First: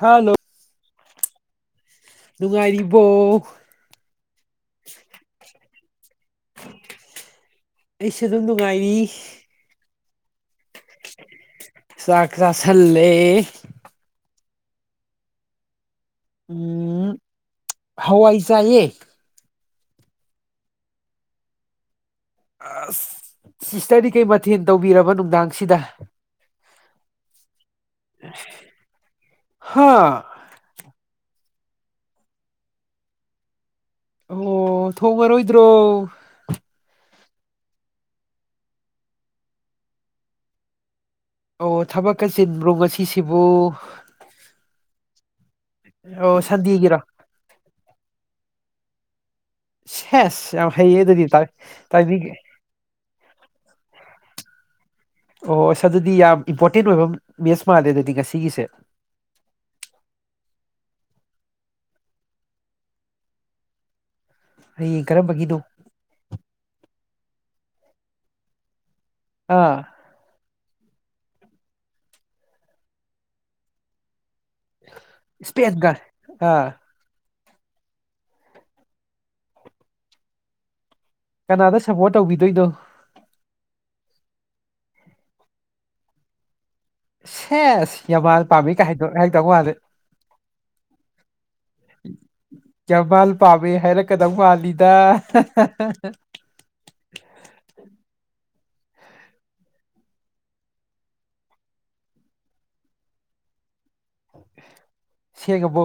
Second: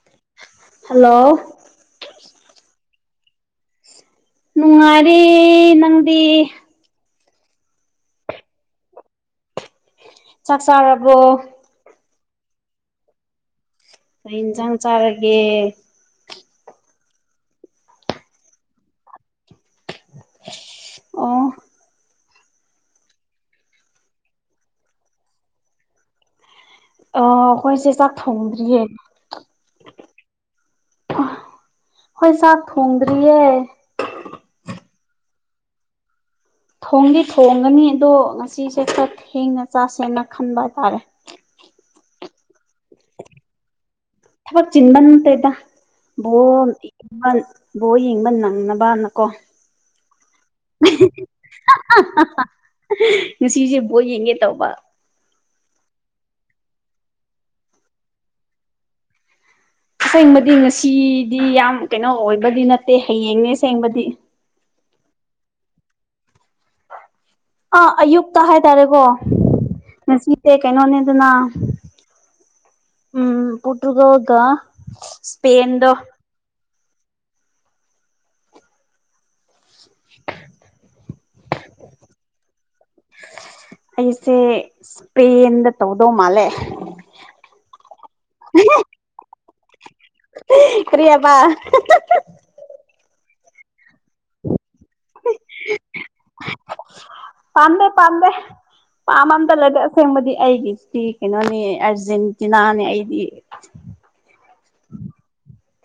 Hello hello ꯅꯨꯡꯉꯥꯏꯔꯤꯕꯣ ꯅꯨꯡꯉꯥꯏꯔꯤ ꯅꯪꯗꯤ ꯑꯩꯁꯨ ꯑꯗꯨꯝ ꯅꯨꯡꯉꯥꯏꯔꯤ ꯆꯥꯛ ꯆꯥꯔꯕꯣ ꯆꯥꯛ ꯆꯥꯁꯜꯂꯦ ꯀꯩ ꯌꯦꯟꯁꯥꯡ ꯆꯥꯔꯒꯦ ꯎꯝ ꯍꯋꯥꯏ ꯆꯥꯏꯌꯦ ꯑꯣ ꯑꯁ ꯁꯤꯁꯇꯔꯗꯤ ꯀꯩ ꯃꯊꯦꯟ ꯇꯧꯕꯤꯔꯕ ꯅꯨꯡꯗꯥꯡꯁꯤꯗ ꯑ ꯈꯣꯏꯁꯦ ꯆꯥꯛ ꯊꯣꯡꯗ꯭ꯔꯤꯌꯦ ꯍꯥ ꯑ ꯈꯣꯏ ꯆꯥꯛ ꯊꯣꯡꯗ꯭ꯔꯤꯌꯦ ꯑꯣ ꯊꯣꯡꯉꯔꯣꯏꯗ꯭ꯔꯣ ꯊꯣꯡꯗꯤ ꯊꯣꯡꯒꯅꯤ ꯑꯗꯣ ꯉꯁꯤꯁꯦ ꯈꯔ ꯊꯦꯡꯅ ꯆꯥꯁꯦꯅ ꯈꯟꯕ ꯑꯥꯇꯥꯔꯦ ꯑꯣ ꯊꯕꯛꯀ ꯆꯤꯟꯕ꯭ꯔꯣ ꯉꯁꯤꯁꯤꯕꯨ ꯊꯕꯛ ꯆꯤꯟꯕ ꯅꯥꯠꯇꯦꯗ ꯑꯣ ꯁꯟꯗꯦꯒꯤꯔꯣ [unintelligible] ꯕꯣꯜ ꯌꯦꯡꯕ ꯅꯪꯅꯕꯅꯀꯣ ꯁꯦꯁ ꯌꯥꯝ ꯍꯩꯌꯦ ꯑꯗꯨꯒꯤ ꯇꯥꯏ ꯇꯥꯏꯃꯤꯡ ꯉꯁꯤꯁꯦ ꯕꯣꯜ ꯌꯦꯡꯒꯦ ꯇꯧꯕ ꯑꯣ ꯏꯁ ꯑꯗꯨꯗꯤ ꯌꯥꯝ ꯏꯝꯄꯣꯔꯇꯦꯟ ꯑꯣꯏꯕ ꯃꯦꯁ ꯃꯥꯜꯂꯦ ꯑꯗꯨꯗꯤ ꯉꯁꯤꯒꯤꯁꯦ ꯑꯁꯦꯡꯕꯗꯤ ꯉꯁꯤꯗꯤ ꯌꯥꯝ ꯀꯩꯅꯣ ꯑꯣꯏꯕꯗꯤ ꯅꯠꯇꯦ ꯍꯌꯦꯡꯅꯦ ꯑꯁꯦꯡꯕꯗꯤ ꯍꯌꯦꯡ ꯀꯔꯝꯕꯒꯤꯅꯣ ꯑꯥ ꯑꯌꯨꯛꯇ ꯍꯥꯏꯇꯥꯔꯦꯀꯣ ꯑꯥ ꯉꯁꯤꯁꯦ ꯀꯩꯅꯣꯅꯦꯗꯅ ꯎꯝ ꯄꯣꯔꯇꯨꯒꯜꯒ ꯏꯁꯄꯦꯟ ꯏꯁꯄꯦꯟꯗꯣ ꯒ ꯍꯥ [inaudible] ꯀꯅꯥꯗ ꯁꯞꯕꯣꯔꯠ ꯇꯧꯕꯤꯗꯣꯏꯅꯣ ꯑꯩꯁꯦ ꯏꯁꯄꯦꯟꯗ ꯇꯧꯗꯧ ꯃꯥꯜꯂꯦ ꯁꯦꯁ ꯌꯥꯝꯃꯥꯜ ꯄꯥꯝꯃꯤ ꯀ ꯍꯥꯏꯗꯧ ꯍꯥꯏꯔꯛꯇꯧ ꯃꯥꯂꯤ ꯀꯔꯤ ꯑꯥꯕ ꯌꯥꯃꯥꯜ ꯄꯥꯃꯦ ꯍꯥꯏꯔꯛꯀꯗꯧ ꯃꯥꯥꯜꯂꯤꯗ ꯄꯥꯝꯃꯦ ꯄꯥꯝꯃꯦ ꯄꯥꯝꯕ ꯑꯝꯇ ꯂꯩꯇꯦ ꯑꯁꯦꯡꯕꯗꯤ ꯑꯩꯒꯤꯁꯤ ꯀꯩꯅꯣꯅꯦ ꯑꯔꯖꯦꯟꯇꯤꯅꯥꯅꯦ ꯑꯩꯗꯤ ꯁꯦꯡꯉꯕꯣ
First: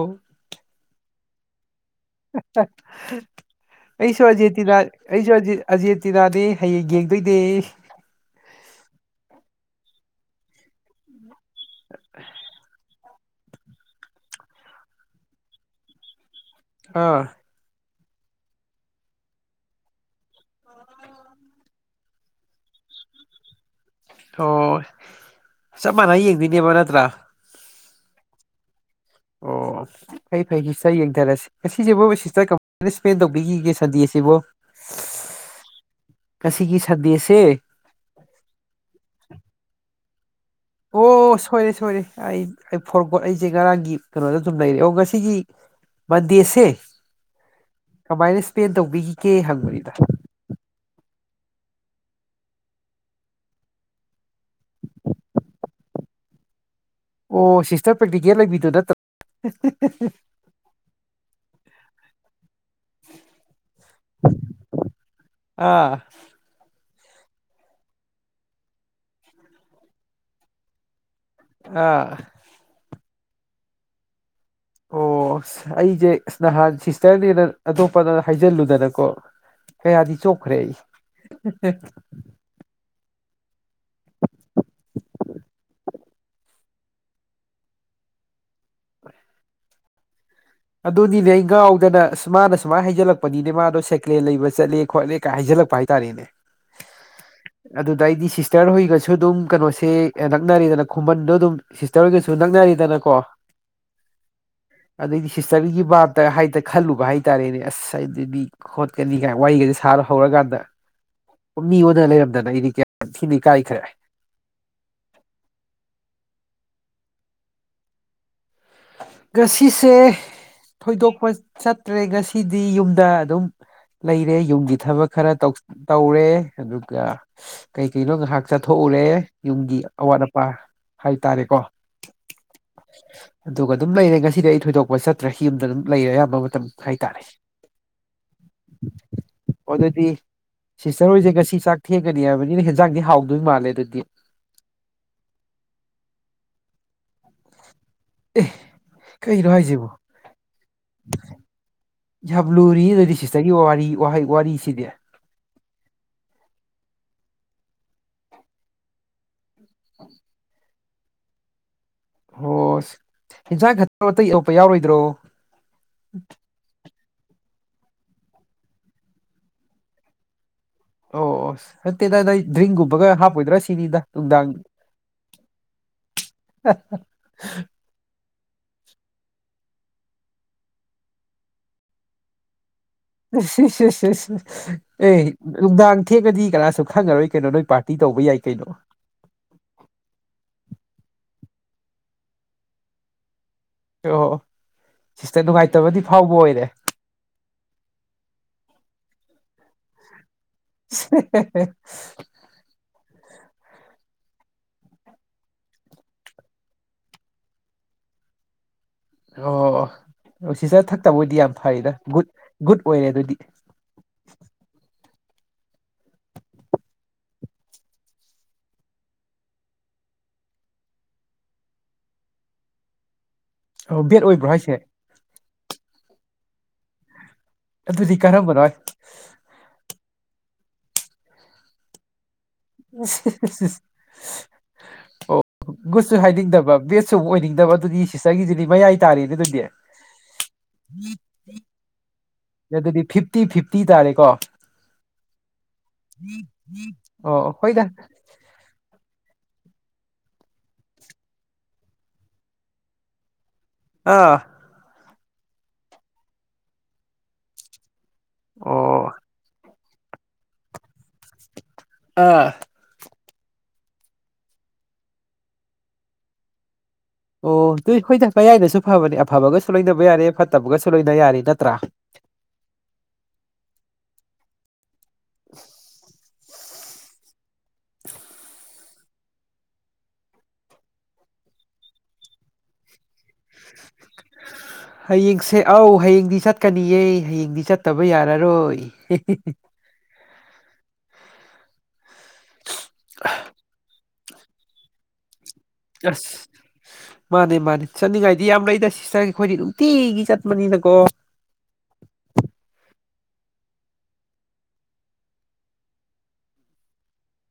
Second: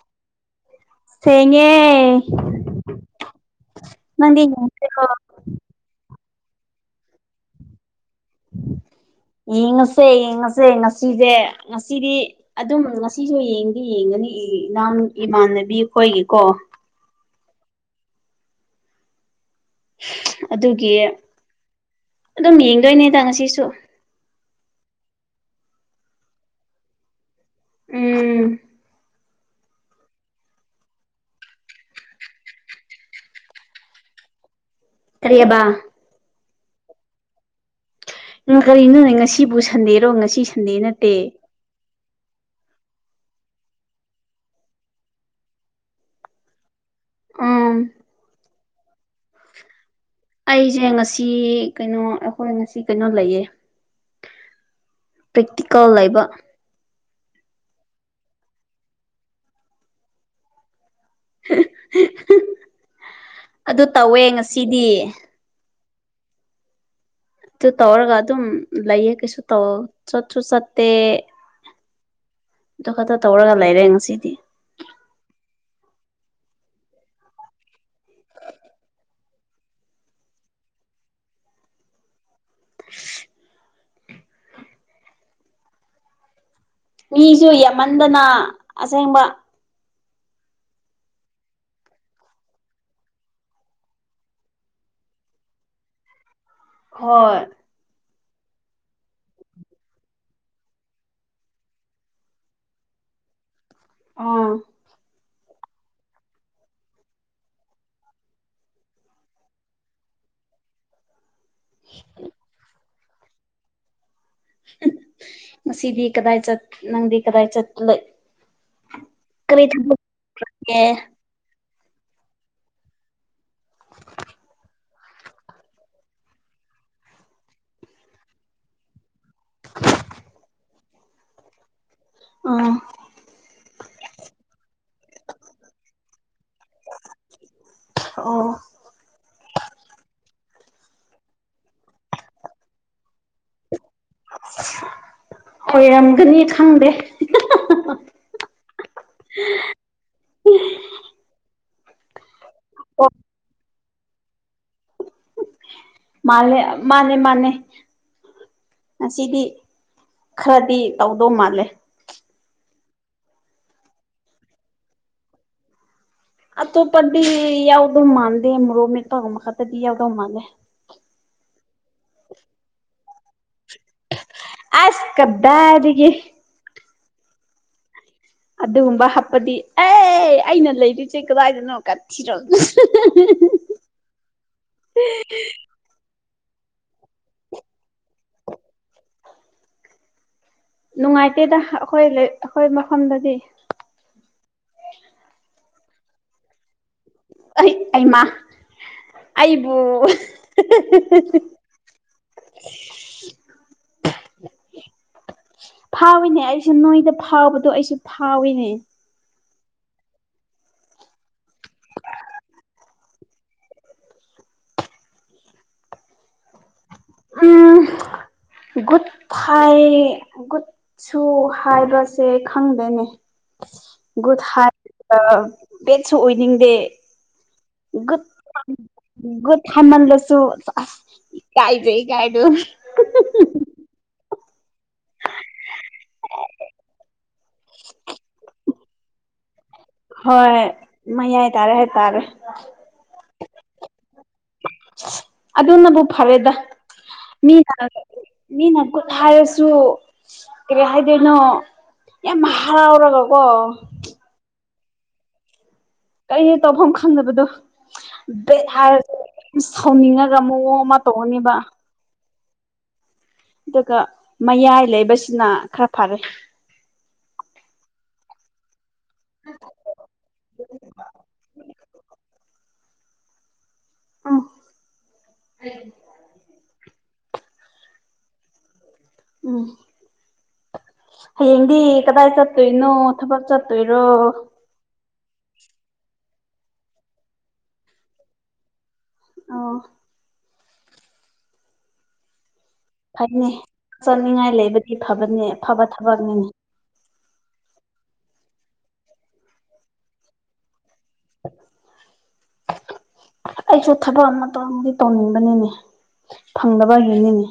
ꯁꯦꯡꯉꯦ ꯑꯩꯁꯨ ꯅꯪꯗꯤ ꯑꯔꯖꯦꯜꯇꯤꯅ ꯌꯦꯡꯁꯤꯔꯣ ꯑꯩꯖꯨ ꯑꯔꯖꯦꯜ ꯑꯖꯦꯠꯇꯤꯅꯥꯗꯤ ꯍꯌꯦꯡ ꯌꯦꯡꯗꯣꯏꯅꯦ [unintelligible] ꯌꯦꯡꯉꯁꯦ ꯌꯦꯡꯉꯁꯦ ꯉꯁꯤꯖꯦ ꯉꯁꯤꯗꯤ ꯑꯗꯨꯝ ꯉꯁꯤꯁꯨ ꯌꯦꯡꯗꯤ ꯌꯦꯡꯒꯅꯤ ꯏ ꯏꯅꯥꯎꯅꯨꯄꯤ ꯏꯃꯥꯟꯅꯕꯤ ꯈꯣꯏꯒꯤꯀꯣ ꯍꯥ ꯑꯗꯨꯒꯤ ꯑꯗꯨꯝ ꯌꯦꯡꯗꯣꯏꯅꯤꯗ ꯉꯁꯤꯁꯨ ꯊꯣꯑꯣ ꯆꯞ ꯃꯥꯟꯅ ꯌꯦꯡꯗꯣꯏꯅꯦꯕ ꯅꯠꯇ꯭ꯔꯥ ꯎꯝ ꯑꯣ ꯐꯩ ꯐꯩ ꯒꯤꯁꯩ ꯌꯦꯡꯗꯔꯁꯤ ꯉꯁꯤꯁꯤꯕꯨ ꯁꯤꯁꯇꯔ ꯀꯃꯥꯏꯅ ꯏꯁꯄꯦꯟ ꯇꯧꯕꯤꯈꯤꯒꯦ ꯁꯟꯗꯦꯁꯤꯕꯣ ꯀꯔꯤꯑꯕꯥ ꯉꯁꯤꯒꯤ ꯁꯟꯗꯦꯁꯦ ꯎꯝ ꯀꯔꯤꯅꯣꯅꯦ ꯉꯁꯤꯕꯨ ꯁꯟꯗꯦꯔꯣ ꯉꯁꯤ ꯁ ꯑꯣ ꯁꯣꯏꯔꯦ ꯁꯣꯏꯔꯦ ꯑꯩꯏꯠ ꯑꯩ ꯐꯣꯔꯒꯣ ꯑꯩꯖꯦ ꯉꯔꯥꯡꯒꯤ ꯀꯅꯣꯗ ꯑꯗꯨꯝ ꯂꯩꯔꯦ ꯑꯣ ꯉꯁꯤꯒꯤ ꯃꯟꯗꯦꯁꯦ ꯑꯥ ꯀꯃꯥꯏꯅ ꯏꯁꯄꯦꯟ ꯇꯧꯕꯤꯈꯤꯒꯦ ꯍꯪꯕ ꯅꯤꯗ ꯑꯩꯁꯦ ꯉꯁꯤ ꯀꯩꯅꯣ ꯑꯈꯣꯏ ꯉꯁꯤ ꯀꯟꯅꯣ ꯂꯩꯌꯦ ꯄ꯭ꯔꯤꯛꯇꯤꯀꯜ ꯂꯩꯕ ꯑꯣ ꯁꯤꯁꯇꯔ ꯄ꯭ꯔꯦꯛꯇꯤꯀꯦꯜ ꯂꯩꯕꯤꯗꯣ ꯅꯠꯇ꯭ꯔꯥ ꯑꯗꯣ ꯇꯧꯋꯦ ꯉꯁꯤꯗꯤ ꯑꯥ ꯑꯗꯨꯨ ꯇꯧꯔꯒ ꯑꯗꯨꯝ ꯂꯩꯌꯦ ꯀꯩꯁꯨ ꯇꯧ ꯆꯠꯁꯨ ꯆꯠꯇꯦ ꯑꯥ ꯑꯗꯨ ꯈꯛꯇ ꯇꯧꯔꯒ ꯂꯩꯔꯦ ꯉꯁꯤꯗꯤ ꯑꯣ ꯑꯩꯖꯦ ꯅꯍꯥꯟ ꯁꯤꯁꯇꯔꯅꯦꯅ ꯑꯇꯣꯞꯄꯗ ꯍꯥꯏꯖꯤꯜꯂꯨꯗꯅꯀꯣ ꯀꯌꯥꯗꯤ ꯆꯣꯞꯈ꯭ꯔꯦ ꯑꯩ [unintelligible] ꯃꯤꯖꯨ ꯌꯥꯝꯍꯟꯗꯅ ꯑꯁꯦꯡꯕ ꯑꯗꯨꯅꯤꯅꯦ ꯑꯩ ꯉꯥꯎꯗꯅ ꯃꯥꯅ ꯁꯨꯃꯥꯏ ꯍꯩꯖꯜꯂꯛꯄꯅꯤꯅꯦ ꯃꯥꯗꯣ ꯁꯦꯀ꯭ꯂꯦꯟ ꯂꯩꯕ ꯆꯠꯂꯦ ꯈꯣꯠꯂꯦ ꯀꯥꯏ ꯍꯥꯏꯖꯜꯂꯛꯄ ꯍꯥꯏꯇꯥꯥꯔꯦꯅꯦ [inaudible] ꯍꯣꯏ ꯑꯗꯨꯗꯩꯗꯤ ꯁꯤꯁꯇꯔ ꯍꯣꯏꯒꯁꯨ ꯑꯗꯨꯝ ꯀꯩꯅꯣꯁꯦ ꯅꯛꯅꯔꯦꯗꯅ ꯈꯨꯝꯕꯟꯗꯣ ꯑꯗꯨꯝ ꯁꯤꯁꯇꯔ ꯍꯣꯏꯒꯁꯨ ꯅꯛꯅꯔꯦꯗꯅꯀꯣ ꯎꯝ ꯍꯤꯁꯇꯔꯤꯒꯤ ꯕꯥꯞꯇ ꯍꯥꯏꯗ ꯈꯜꯂꯨꯕ ꯍꯥꯏꯇꯥꯔꯦꯅꯦ ꯑꯁ ꯍꯥꯏꯗꯤ ꯃꯤ ꯈꯣꯠꯀꯅꯤꯒꯥꯏ ꯋꯥꯔꯤꯒꯗꯤ ꯁꯥꯔ ꯍꯧꯔꯀꯥꯟꯗ ꯃꯤ ꯑꯣꯟꯅ ꯂꯩꯔꯝꯗꯅ ꯑꯩꯗꯤ ꯀꯌꯥꯝ ꯊꯤꯗꯤ ꯏꯀꯥꯈ꯭ꯔꯦ ꯉꯁꯤꯗꯤ ꯀꯗꯥꯏ ꯆꯠ ꯅꯪꯗꯤ ꯀꯗꯥꯏ ꯆꯠ ꯂꯩ ꯉꯁꯤꯁꯦ ꯑꯦ ꯊꯣꯏꯗꯣꯛꯄ ꯆꯠꯇ꯭ꯔꯦ ꯉꯁꯤꯗꯤ ꯌꯨꯝꯗ ꯑꯗꯨꯝ ꯂꯩꯔꯦ ꯌꯨꯝꯒꯤ ꯊꯕꯛ ꯈꯔ ꯇꯧꯔꯦ ꯑꯗꯨꯒ ꯀꯩ ꯀꯩꯅꯣ ꯉꯥꯏꯍꯥꯛ ꯆꯠꯊꯣꯛꯎꯔꯦ ꯌꯨꯝꯒꯤ ꯑꯋꯥꯠ ꯑꯄꯥ ꯍꯥꯏꯇꯥꯔꯦꯀꯣ ꯑꯥ ꯑꯗꯨꯒ ꯑꯗꯨꯝ ꯂꯩꯔꯦ ꯉꯁꯤꯗꯤ ꯑꯩ ꯊꯣꯏꯗꯣꯛꯄ ꯆꯠꯇ꯭ꯔꯦ ꯌꯨꯝꯗ ꯑꯗꯨꯝ ꯂꯩꯔꯦ ꯑꯌꯥꯝꯕ ꯃꯇꯝ ꯍꯥꯏꯇꯥꯔꯦ ꯑꯣ ꯑꯣ ꯑꯗꯨꯗꯤ ꯁꯤꯁꯇꯔ ꯍꯣꯏꯁꯦ ꯉꯁꯤ ꯆꯥꯛ ꯊꯦꯡꯒꯅꯤ ꯍꯥꯏꯕꯅꯤꯅ ꯍꯦꯟꯖꯥꯡꯗꯤ ꯍꯥꯎꯗꯣꯏ ꯃꯥꯜꯂꯦ ꯑꯗꯨꯗꯤ ꯑꯣꯏꯔꯝꯒꯅꯤ ꯈꯪꯗꯦ ꯑꯦ ꯀꯩꯅꯣ ꯍꯥꯏꯁꯤꯕꯣ ꯌꯥꯝ ꯂꯨꯔꯤ ꯑꯣ ꯑꯗꯨꯗꯤ ꯁꯤꯁꯇꯔꯒꯤ ꯋꯥꯔꯤ ꯋꯥꯍꯩ‌‌‌‌‌‌ ꯋꯥꯔꯤꯁꯤꯗꯤ ꯃꯥꯂꯦ ꯃꯥꯅꯦ ꯃꯥꯅꯦ ꯉꯁꯤꯗꯤ ꯈꯔꯗꯤ ꯇꯧꯗꯧ ꯃꯥꯜꯂꯦ ꯍꯣꯏꯁ ꯏꯟꯁꯥꯡ ꯈꯛꯇꯔꯣ ꯑꯇ ꯌꯔꯛꯄ ꯌꯥꯎꯔꯣꯏꯗ꯭ꯔꯣ ꯑꯠꯇꯣꯄꯗꯤ ꯌꯥꯎꯗꯣ ꯃꯥꯥꯟꯗꯦ ꯃꯔꯣꯃꯤꯠꯄ ꯃꯈꯥ ꯇꯗꯤ ꯌꯥꯎꯗꯧ ꯃꯥꯂꯦ ꯑꯣ ꯑꯣ ꯅꯠꯇꯦꯗꯥ‌ ꯅꯣꯏ ꯗ꯭ꯔꯤꯡꯒꯨꯝꯕꯒ ꯍꯥꯞꯄꯣꯏꯗ꯭ꯔꯥ ꯁꯤ ꯑꯁ ꯀꯗꯥꯗꯒꯤ [unintelligible] ꯑꯗꯨꯒꯨꯝꯕ ꯍꯥꯞꯄꯗꯤ ꯑꯦ ꯑꯩꯅ ꯂꯩꯔꯤꯨꯁꯦ ꯀꯗꯥꯏꯗꯅꯣ ꯀꯠ ꯊꯤꯔꯣ ꯑꯦ ꯅꯨꯛꯗꯥꯡ ꯊꯦꯛꯑꯗꯤ ꯀꯅꯥꯁꯨ ꯈꯪꯉꯔꯣꯏ ꯀꯩꯅꯣ ꯅꯣꯏ ꯄꯥꯔꯇꯤ ꯇꯧꯕ ꯌꯥꯏ ꯀꯩꯅꯣ ꯅꯨꯡꯉꯥꯏꯇꯦꯗ ꯑꯩꯈꯣꯏ ꯑꯩꯈꯣꯏ ꯃꯐꯝꯗꯗꯤ ꯑꯣ ꯑꯣ ꯁꯤꯁꯇ ꯅꯨꯡꯉꯥꯏꯇꯕꯗꯤ ꯐꯥꯎꯕ ꯑꯣꯏꯔꯦ ꯑꯩ ꯑꯩꯃ ꯑꯩꯕꯨ [unintelligible] ꯐꯥꯎꯏꯤꯅꯦ ꯑꯩꯁꯨ ꯅꯣꯏꯗ ꯐꯥꯎꯕꯗꯣ ꯑꯩꯁꯨ ꯐꯥꯎꯏꯅꯦ ꯑꯣ ꯁꯤꯁꯇ ꯊꯛꯇꯕ‌‌ ꯑꯣꯏꯗꯤ ꯌꯥꯝ ꯐꯩꯗ ꯒꯨꯗ ꯒꯨꯗ ꯑꯣꯏꯔꯦ ꯑꯗꯨꯗꯤ [inaudible] ꯒꯨꯗ‌ ꯐꯥꯏ‌ꯒꯨꯗ ꯁꯨ ꯍꯥꯏꯕꯁꯦ ꯈꯪꯗꯦꯅꯦ ꯑꯣ ꯕꯦꯠ ꯒꯨꯗ ꯑꯣꯏꯕ꯭ꯔꯣ ꯍꯥꯏꯁꯦ ꯍꯥꯏꯕ ꯕꯦꯠꯁꯨ ꯑꯣꯏꯅꯤꯡꯗꯦ ꯑꯗꯨꯗꯤ ꯀꯔꯝꯕꯅꯣ ꯒꯨꯗ ‌‌ꯍꯥꯏꯃꯟꯂꯁꯨ‌ ꯏꯀꯥꯏꯖꯩ‌‌‌‌‌‌‌‌ꯀꯥꯏꯗꯣ ꯑꯣ ꯒꯨꯠꯁꯨ ꯍꯥꯏꯅꯤꯡꯗꯕ ꯕꯦꯠꯁꯨ ꯑꯃꯨꯛ ꯑꯣꯏꯅꯤꯡꯗꯕ ꯑꯗꯨꯗꯤ ꯁꯤꯁꯇꯔꯒꯤꯗꯨꯗꯤ ꯃꯌꯥꯏ ꯇꯥꯔꯦꯅꯦ ꯑꯗꯨꯗꯤ ꯍꯣꯏ ꯃꯌꯥꯏꯇꯥꯔꯦ ꯍꯥꯏꯇꯥꯔꯦ ꯑꯗꯨꯗꯤ ꯐꯤꯞꯇꯤ ꯐꯤꯞꯇꯤ ꯇꯥꯔꯦꯀꯣ ꯑꯗꯨꯅꯕꯨ ꯐꯔꯦꯗ ꯑꯣ ꯃꯤꯅ ꯍꯣꯏꯗ ꯃꯤꯅ ꯒꯨꯠ ꯍꯥꯏꯔꯁꯨ ꯀꯩꯔꯤ ꯍꯥꯏꯗꯣꯏꯅꯣ ꯀꯦꯝ ꯍꯥꯎꯔꯒꯀꯣ ꯑꯥ ꯀꯔꯤ ꯇꯧꯐꯝ ꯈꯪꯗꯕꯗꯣ ꯕꯦꯗ ꯑꯣ ꯍꯥꯏꯔꯒ ꯁꯧꯅꯤꯡꯉꯒ ꯃꯑꯣꯡ ꯑꯃ ꯇꯧꯅꯦꯕ ꯑꯥ ꯑꯗꯨꯒ ꯃꯌꯥꯏ ꯂꯩꯕꯁꯤꯅ ꯈꯔ ꯐꯔꯦ ꯑꯣ ꯑꯗꯨꯏ ꯍꯣꯏꯗ ꯃꯌꯥꯏꯅꯁꯨ ꯐꯕꯅꯦ ꯑꯐꯕꯒꯁꯨ ꯂꯣꯏꯅꯕ ꯌꯥꯔꯦ ꯐꯠꯇꯕꯒꯁꯨ ꯂꯣꯏꯅ ꯌꯥꯔꯦ ꯅꯠꯇ꯭ꯔꯥ? ꯑꯝ [inaudible] ꯎꯝ ꯍꯌꯦꯡꯗꯤ ꯀꯗꯥꯏ ꯆꯠꯇꯨꯏꯅꯣ ꯊꯕꯛ ꯆꯠ ꯇꯣꯏꯔꯣ ꯍꯌꯦꯡꯁꯦ ꯑꯧ ꯍꯌꯦꯡꯗꯤ ꯆꯠꯀꯅꯤꯌꯦ ꯍꯌꯦꯡꯗꯤ ꯆꯠꯇꯕ ꯌꯥꯔꯔꯣꯏ꯫ ꯑꯣ ꯐꯩꯅꯦ ꯆꯠꯅꯤꯡꯉꯥꯏ ꯂꯩꯕꯗꯤ ꯐꯕꯅꯦ꯫ ꯐꯕ ꯑꯁ ꯊꯕꯛꯅꯤꯅꯦ ꯃꯥꯅꯦ- ꯃꯥꯅꯦ ꯆꯠꯅꯤꯡꯉꯥꯏꯗꯤ ꯌꯥꯝ ꯂꯩꯗ ꯁꯤꯁꯇꯔꯒꯤ ꯑꯩꯈꯣꯏꯗꯤ ꯅꯨꯡꯇꯤꯒꯤ ꯆꯠꯄꯅꯤꯅꯀꯣ꯫ [inaudible] ꯑꯩꯁꯨ ꯊꯕꯛ ꯑꯃꯇꯪꯗꯤ ꯇꯧꯅꯤꯡꯕꯅꯤꯅꯦ ꯐꯪꯗꯕꯒꯤꯅꯤꯅꯦ꯫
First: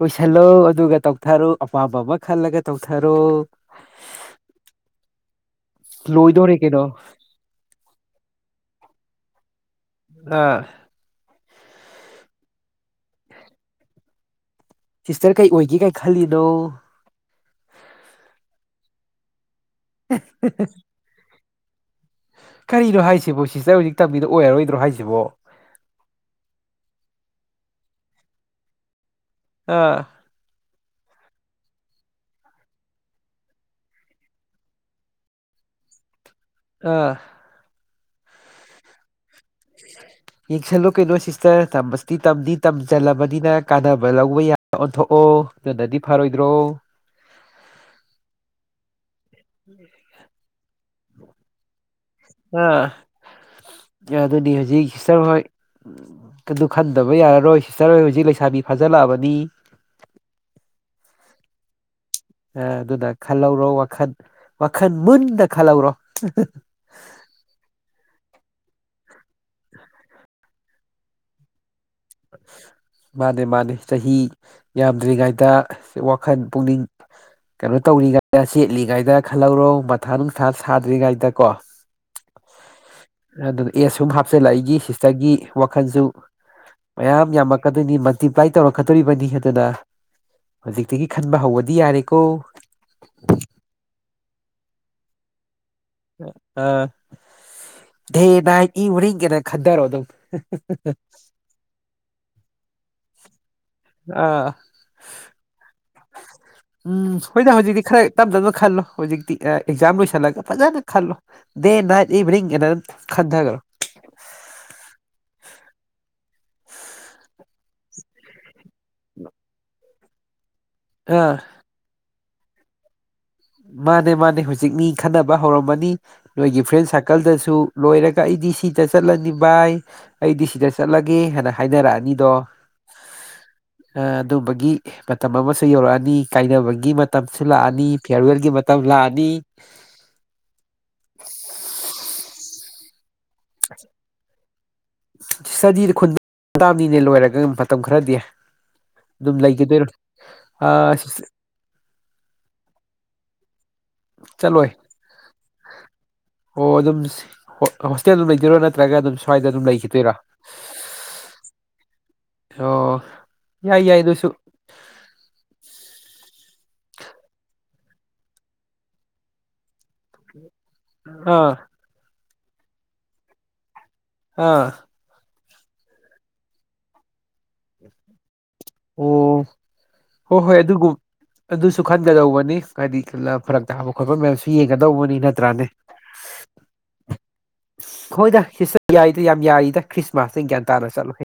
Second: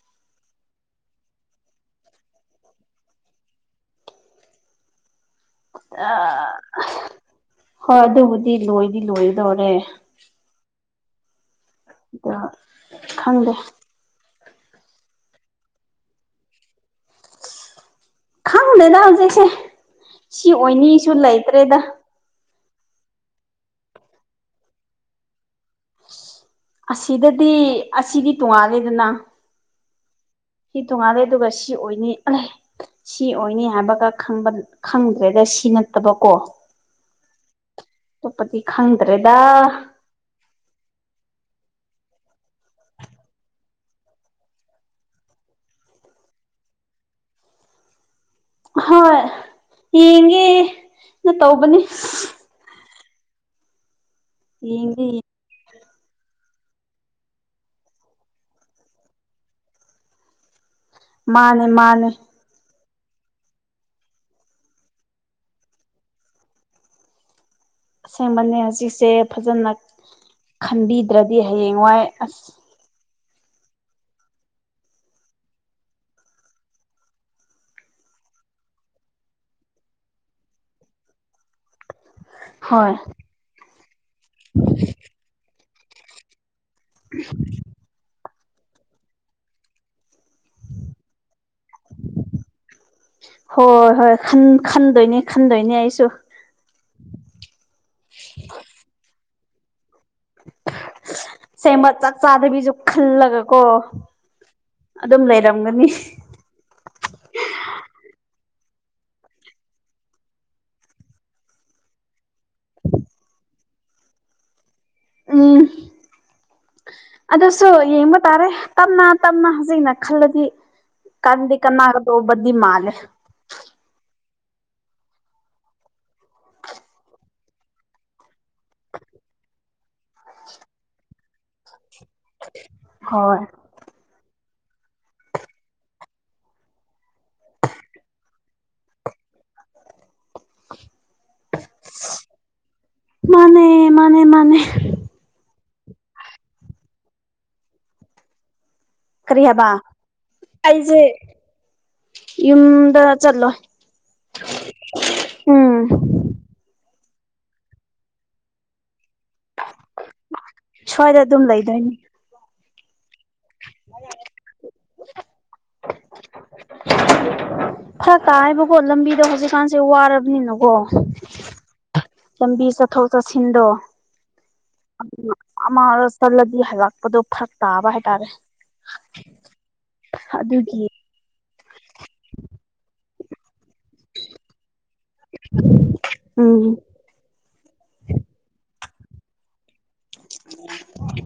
ꯂꯣꯏꯁꯤꯜꯂꯣ ꯑꯗꯨꯒ ꯇꯧꯊꯔꯣ ꯑꯄꯥꯝꯕ ꯑꯃ ꯈꯜꯂꯒ ꯇꯧꯊꯔꯣ꯫ [inaudible] ꯑ ꯂꯣꯏꯗꯣꯔꯦ ꯀꯩꯅꯣ ꯍꯣꯏ ꯑꯗꯨꯕꯨꯗꯤ ꯂꯣꯏꯗꯤ ꯂꯣꯏꯗꯣꯔꯦ꯫ ꯑꯥ ꯑꯗꯣ ꯈꯪꯗꯦ꯫ ꯁꯤꯁꯇꯔ ꯀꯩ ꯑꯣꯏꯒꯦ ꯀꯥꯏ ꯈꯜꯂꯤꯅꯣ? ꯈꯪꯗꯦꯗ ꯍꯧꯖꯤꯛꯁꯦ ꯁꯤ ꯑꯣꯏꯅꯤꯁꯨ ꯂꯩꯇ꯭ꯔꯦꯗ꯫ ꯀꯔꯤꯅꯣ ꯍꯥꯏꯁꯤꯕꯣ ꯁꯤꯁꯇꯔ ꯍꯧꯖꯤꯛ ꯇꯝꯃꯤꯗꯣ ꯑꯣꯏꯔꯔꯣꯏꯗ꯭ꯔꯣ ꯍꯥꯏꯁꯤꯕꯣ꯫ ꯑꯁꯤꯗꯗꯤ ꯑꯁꯤꯗꯤ ꯇꯣꯉꯥꯜꯂꯦꯗꯅ꯫ ꯑꯥ ꯁꯤ ꯇꯣꯡꯉꯥꯜꯂꯦ ꯑꯗꯨꯒ ꯁꯤ ꯑꯣꯏꯅꯤ ꯁꯤ ꯑꯣꯏꯅꯤ ꯍꯥꯏꯕꯒꯕ ꯈꯪꯕ- ꯈꯪꯗ꯭ꯔꯦꯗ ꯁꯤ ꯅꯠꯇꯕꯀꯣ꯫ ꯑꯥ ꯑꯇꯣꯞꯄꯗꯤ ꯈꯪꯗ꯭ꯔꯦꯗ꯫ ꯌꯦꯡꯁꯜꯂꯣ ꯀꯩꯅꯣ ꯁꯤꯁꯇꯔ ꯇꯝꯃꯗꯤ ꯇꯝꯗꯤ- ꯇꯝꯁꯤꯜꯂꯕꯅꯤꯅ ꯀꯥꯟꯅꯕ ꯂꯧꯕ ꯌꯥ ꯑꯣꯟꯊꯣꯛꯑꯣ ꯑꯗꯨꯅꯗꯤ ꯐꯔꯣꯏꯗ꯭ꯔꯣ ꯍꯣꯏ ꯌꯦꯡꯉꯦ-ꯅ ꯇꯧꯕꯅꯤ꯫ ꯑꯥ ꯑꯗꯨꯅꯤ ꯍꯧꯖꯤꯛ ꯌꯦꯡꯗꯤ ꯁꯤꯁꯇꯔ ꯍꯣꯏ ꯑꯗꯨ ꯈꯟꯗꯕ ꯌꯥꯔꯔꯣꯏ ꯁꯤꯁꯇꯔ ꯍꯣꯏ ꯍꯧꯖꯤꯛ ꯂꯩꯁꯥꯕꯤ ꯐꯥꯖꯤꯜꯂꯛꯑꯕꯅꯤ꯫ ꯃꯥꯅꯦ ꯃꯥꯅꯦ ꯑꯗꯨꯅ ꯈꯜꯍꯧꯔꯣ ꯋꯥꯈꯜ -ꯋꯥꯈꯜ ꯃꯨꯟꯅ ꯈꯜꯍꯧꯔꯣ꯫ ꯑꯁꯦꯡꯕꯅꯦ ꯍꯧꯖꯤꯛꯁꯦ ꯐꯖꯅ ꯈꯟꯕꯤꯗ꯭ꯔꯗꯤ ꯍꯌꯦꯡꯋꯥꯏ ꯑꯁ ꯃꯥꯅꯦ- ꯃꯥꯅꯦ ꯆꯍꯤ ꯌꯥꯝꯗ꯭ꯔꯤꯉꯩꯗ ꯋꯥꯈꯜ ꯄꯨꯛꯅꯤꯡ ꯀꯩꯅꯣ ꯇꯧꯔꯤꯉꯥꯏꯗ ꯁꯦꯠꯂꯤꯉꯥꯏꯗ ꯈꯜꯍꯧꯔꯣ ꯃꯊꯥ ꯅꯨꯡꯁꯥ ꯁꯥꯗ꯭ꯔꯤꯉꯥꯏꯗ ꯀꯣ꯫ [inaudible] ꯍꯣꯏ ꯑꯗꯨꯅ ꯑꯦꯖ ꯁꯨꯝ ꯍꯥꯞꯆꯤꯜꯂꯩꯒꯤ ꯁꯤꯁꯇꯔꯒꯤ ꯋꯥꯈꯜꯁꯨ ꯃꯌꯥꯝ ꯌꯥꯝꯃꯛꯀꯗꯣꯏꯅꯤ꯫ ꯃꯜꯇꯤꯄ꯭ꯂꯥꯏ ꯇꯧꯔꯛꯀꯗꯣꯔꯤꯕꯅꯤ ꯑꯗꯨꯅ ꯍꯧꯖꯤꯛꯇꯒꯤ ꯈꯟꯕ ꯍꯧꯕꯗꯤ ꯌꯥꯔꯦꯀꯣ꯫ ꯍꯣꯏ ꯍꯣꯏ ꯈꯟꯗꯣꯏꯅꯤ ꯈꯟꯗꯣꯏꯅꯦ ꯑꯩꯁꯨ ꯑ ꯗꯦ ꯅꯥꯏꯠ ꯏ ꯃꯔꯤꯡꯒꯅ ꯈꯟꯊꯔꯣ ꯑꯗꯨꯝ ꯑꯁꯦꯡꯕ ꯆꯥꯛ ꯆꯥꯗꯕꯤꯁꯨ ꯈꯜꯂꯒ ꯀꯣ ꯑꯥ ꯎꯝ ꯍꯣꯏꯗ ꯍꯧꯖꯤꯛꯇꯤ ꯈꯔ ꯇꯞ ꯇꯞꯅ ꯈꯜꯂꯣ ꯍꯧꯖꯤꯛꯇꯤ ꯑꯦꯛꯖꯥꯝ ꯂꯣꯏꯁꯤꯜꯂꯒ ꯐꯖꯅ ꯈꯜꯂꯣ ꯗꯦ ꯅꯥꯏꯠ ꯏꯕꯤꯅꯤꯡ ꯅ ꯈꯟꯗꯈꯔꯣ ꯎꯝ ꯑꯗꯨꯁꯨ ꯌꯦꯡꯕ ꯇꯥꯔꯦ ꯇꯞꯅ ꯇꯞꯅ ꯍꯧꯖꯤꯛꯅ ꯈꯜꯂꯗꯤ ꯑꯥ ꯀꯥꯟꯗ ꯀꯅꯥꯒꯗꯣꯕꯗꯤ ꯃꯥꯥꯂꯦ ꯃꯥꯅꯦ ꯃꯥꯅꯦ ꯍꯨꯖꯤꯛ ꯃꯤ ꯈꯟꯅꯕ ꯍꯧꯔꯝꯃꯅꯤ ꯅꯣꯏꯒꯤ ꯐ꯭ꯔꯦꯟ ꯁꯥꯔꯀꯜꯗꯁꯨ ꯂꯣꯏꯔꯒ ꯑꯩꯗꯤ ꯁꯤꯗ ꯆꯠꯂꯅꯤ ꯕꯥꯏ ꯑꯩꯗꯤ ꯁꯤꯗ ꯆꯠꯂꯒꯦ ꯍꯥꯏꯅ ꯍꯥꯏꯅꯔꯛꯑꯅꯤꯗꯣ ꯍꯣꯏ ꯑꯥ ꯑꯗꯨꯝꯕꯒꯤ ꯃꯇꯝ ꯑꯃꯁꯨ ꯌꯧꯔꯛꯑꯅꯤ ꯀꯥꯏꯅꯕꯒꯤ ꯃꯇꯝꯁꯨ ꯂꯥꯛꯑꯅꯤ ꯐꯥꯌꯔꯋꯦꯜꯒꯤ ꯃꯇꯝ ꯂꯥꯛꯑꯅꯤ ꯃꯥꯅꯦ ꯃꯥꯅꯦ ꯃꯥꯅꯦ ꯁꯇ꯭ꯗꯤꯗ ꯈꯨꯟ ꯇꯥꯝꯅꯤꯅꯦ ꯂꯣꯏꯔꯒ ꯃꯇꯝ ꯈꯔꯗꯤ ꯑꯗꯨꯝ ꯀꯔꯤ ꯍꯥꯏꯕ ꯂꯩꯒꯤꯗꯣꯏꯔꯣ ꯍꯥ ꯑꯩꯁꯦ ꯁꯤ ꯌꯨꯝꯗ ꯆꯠꯂꯣꯏ ꯆꯠꯂꯣꯏ ꯎꯝ ꯑꯣ ꯑꯗꯨꯝ ꯍꯣꯁꯇꯦꯜ ꯑꯗꯨꯝ ꯂꯩꯗꯣꯏꯔꯣ ꯅꯠꯇ꯭ꯔꯒ ꯑꯗꯨꯝ ꯁ꯭ꯋꯥꯏꯗ ꯑꯗꯨꯝ ꯂꯩꯈꯤꯗꯣꯏꯔꯥ ꯁ꯭ꯋꯥꯏꯗ ꯑꯗꯨꯝ ꯂꯩꯗꯣꯏꯅꯤ ꯑꯣ ꯌꯥꯏ ꯌꯥꯏ ꯑꯗꯨꯁꯨ ꯐꯔꯛ ꯇꯥꯏꯌꯦꯕꯀꯣ ꯂꯝꯕꯤꯗꯣ ꯍꯧꯖꯤꯛꯀꯥꯟ ꯁꯦ ꯋꯥꯔꯕꯅꯤꯅꯀꯣ ꯑꯥ ꯂꯝꯕꯤ ꯆꯠꯊꯣꯛ ꯆꯠꯁꯤꯟꯗꯣ ꯍꯥ ꯑꯗꯨꯅꯥ ꯑꯃꯥꯗ ꯆꯠꯂꯗꯤ ꯍꯜꯂꯛꯄꯗꯣ ꯐꯔꯛ ꯇꯥꯕ ꯍꯥꯏꯇꯥꯔꯦ ꯑꯣ ꯍꯣꯏ ꯍꯣꯏ ꯑꯗꯨꯒꯤ ꯑꯗꯨꯒꯨꯝ ꯑꯗꯨꯁꯨ ꯈꯟꯒꯗꯧꯕꯅꯤ ꯍꯥꯏꯗꯤ ꯐꯔꯛ ꯇꯥꯕ ꯈꯣꯠꯄ ꯃꯌꯥꯝꯁꯨ ꯌꯦꯡꯒꯗꯧꯕꯅꯤ ꯅꯠꯇ꯭ꯔꯥꯅꯦ ꯎꯝ ꯍꯣꯏꯗꯥ ꯍꯤ ꯁ ꯌꯥꯏꯗ ꯌꯥꯝ ꯌꯥꯏꯗ ꯈ꯭ꯔꯤꯃꯥꯁꯇ ꯒ꯭ꯌꯥꯟ ꯇꯥꯅ ꯆꯠꯂꯣ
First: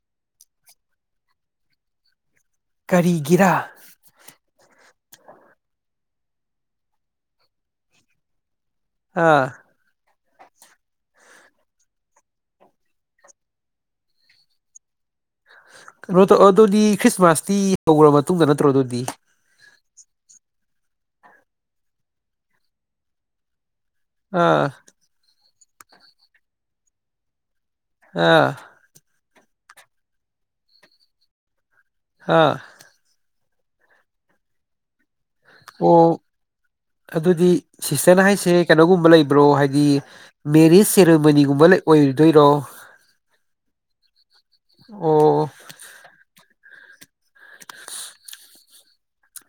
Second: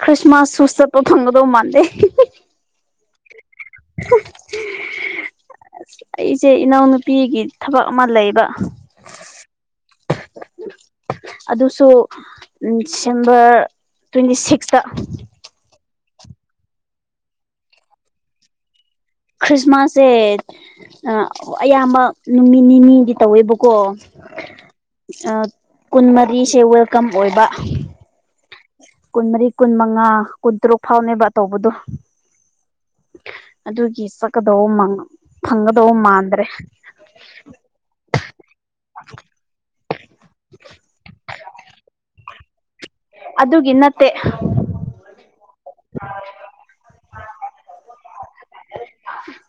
ꯈ꯭ꯔꯤꯁꯃꯥꯁꯁꯨ ꯆꯠꯄ ꯐꯪꯒꯗꯣ ꯃꯥꯥꯟꯗꯦ ꯀꯔꯤꯒꯤꯔꯥ ꯑꯁ ꯑꯩꯁꯦ ꯏꯅꯥꯎꯅꯨꯄꯤꯒꯤ ꯊꯕꯛ ꯑꯃ ꯂꯩꯕ ꯑꯥ ꯑꯗꯨꯁꯨ ꯗꯤꯁꯦꯝꯕꯔ ꯇ꯭ꯋꯦꯟꯇꯤ ꯁꯤꯛꯁꯇ ꯀꯩꯅꯣ ꯇꯧ ꯑꯗꯨꯗꯤ ꯈ꯭ꯔꯤꯁꯃꯥꯁꯇꯤ ꯌꯧꯒꯔ꯭ ꯃꯇꯨꯡꯗ ꯅꯠꯇ꯭ꯔꯣ ꯑꯗꯨꯗꯤ ꯈ꯭ꯔꯤꯁꯃꯥꯁꯁꯦ ꯑ ꯑꯌꯥꯝꯕ ꯅꯨꯃꯤꯠ ꯅꯤꯅꯤꯗꯤ ꯇꯧꯋꯦꯕꯀꯣ ꯑꯥ ꯑꯥ ꯀꯨꯟꯃꯔꯤꯁꯦ ꯋꯦꯜꯀꯝ ꯑꯣꯏꯕ ꯑꯥ ꯀꯨꯟꯃꯔꯤ ꯀꯨꯟꯃꯉꯥ ꯀꯨꯟꯇꯔꯨꯛ ꯐꯥꯎꯅꯦꯕ ꯇꯧꯕꯗꯣ ꯍꯥꯥ ꯑꯗꯨꯒꯤ ꯆꯛꯀꯗꯧꯕ ꯃꯥꯡ ꯐꯪꯒꯗꯧꯕ ꯑꯣ ꯃꯥꯟꯗ꯭ꯔꯦ ꯑꯗꯨꯗꯤ ꯁꯤꯁꯇꯔꯅ ꯍꯥꯏꯁꯦ ꯀꯩꯅꯣꯒꯨꯝꯕ ꯂꯩꯕ꯭ꯔꯣ ꯍꯥꯏꯗꯤ ꯃꯦꯔꯤꯁ ꯁꯦꯔꯦꯃꯅꯤꯒꯨꯝꯕ ꯂꯩ ꯑꯣꯏꯔꯨꯗꯣꯏꯔꯣ ꯑꯗꯨꯒꯤ ꯅꯠꯇꯦ ꯑꯣ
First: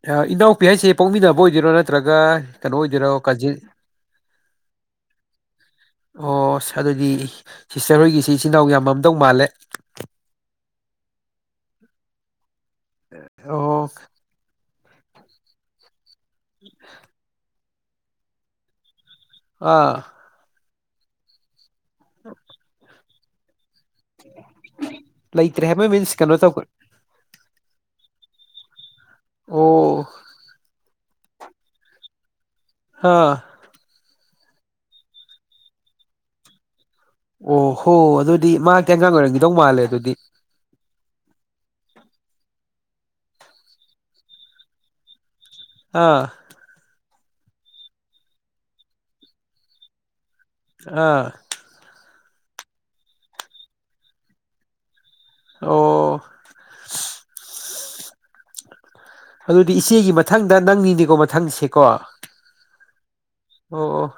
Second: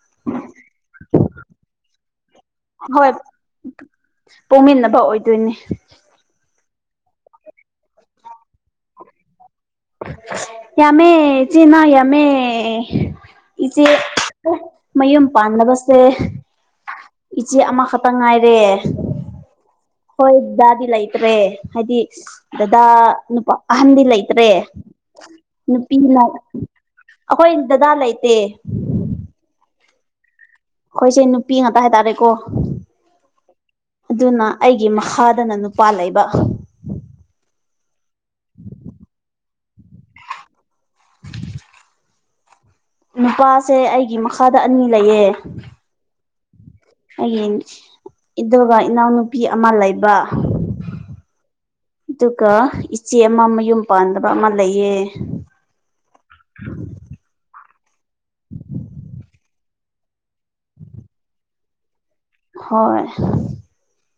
ꯑꯥ ꯏꯅꯥꯎꯄꯤ ꯍꯥꯏꯁꯦ ꯄꯣꯛꯃꯤꯟꯅꯕ ꯑꯣꯏꯗꯣꯏꯔꯣ ꯅꯠꯇ꯭ꯔꯒ ꯀꯩꯅꯣ ꯍꯣꯏ ꯑꯣꯏꯗꯣꯏꯔꯣ ꯀꯥꯖꯤꯟ ꯄꯣꯛꯃꯤꯟꯅꯕ ꯑꯣꯏꯗꯣꯏꯅꯦ ꯑꯣꯁ ꯑꯗꯨꯗꯤ ꯁꯤꯁꯇꯔ ꯍꯣꯏꯒꯤꯁꯤ ꯏꯆꯤꯟ ꯏꯅꯥꯎ ꯌꯥꯝꯃꯝꯗꯧ ꯃꯥꯜꯂꯦ ꯌꯥꯃꯦ ꯏꯆꯦꯅ ꯌꯥꯝꯃꯦ ꯏꯆꯦ ꯑꯣ ꯃꯌꯨꯝ ꯄꯥꯟꯅꯕꯁꯦ [inaudible] ꯆꯦ ꯑꯃꯈꯠꯇ ꯉꯥꯏꯔꯦ ꯑ ꯍꯣꯏ ꯗꯥꯗꯤ ꯂꯩꯇ꯭ꯔꯦ ꯍꯥꯏꯗꯤ ꯗꯗꯥ ꯅꯨꯄꯥ ꯑꯍꯟꯗꯤ ꯂꯩꯇ꯭ꯔꯦ ꯂꯩꯇ꯭ꯔꯦ ꯍꯥꯏꯕ ꯅꯨꯄꯤ ꯃꯤꯟꯁ ꯂꯥꯛ ꯀꯩꯅꯣ ꯇꯧ ꯑꯈꯣꯏ ꯗꯗꯥ ꯂꯩꯇꯦ ꯑꯣ ꯑꯣ ꯈꯣꯏꯁꯦ ꯅꯨꯄꯤ ꯉꯥꯛꯇ ꯍꯥꯏꯇꯥꯔꯦꯀꯣ ꯍ ꯑꯗꯨꯅ ꯑꯩꯒꯤ ꯃꯈꯥꯗꯅ ꯅꯨꯄꯥ ꯂꯩꯕ ꯑꯣ ꯍꯣ ꯑꯗꯨꯗꯤ ꯃꯥ ꯀꯦꯟꯖꯥꯡ ꯑꯣꯏꯔꯝꯒꯤꯗꯧ ꯃꯥꯜꯂꯦ ꯗꯨꯗꯤ [inaudible] ꯅꯨꯄꯥꯁꯦ ꯑꯩꯒꯤ ꯃꯈꯥꯗ ꯑꯅꯤ ꯂꯩꯌꯦ ꯑ ꯑꯩꯒꯤꯟ ꯏꯗꯨꯒ ꯏꯅꯥꯎꯅꯨꯄꯤ ꯑꯃ ꯂꯩꯕ ꯑ ꯇꯨꯀ ꯏꯆꯦ ꯑꯃ ꯃꯌꯨꯝ ꯄꯥꯟꯗꯕ ꯑꯃ ꯂꯩꯌꯦ ꯑꯣ ꯑꯗꯨꯗꯤ ꯏꯆꯦꯒꯤ ꯃꯊꯪꯗ ꯅꯪꯅꯤꯅꯦꯀꯣ ꯃꯊꯪꯁꯦꯀꯣ ꯍꯣꯏ ꯑꯣ ꯑꯣ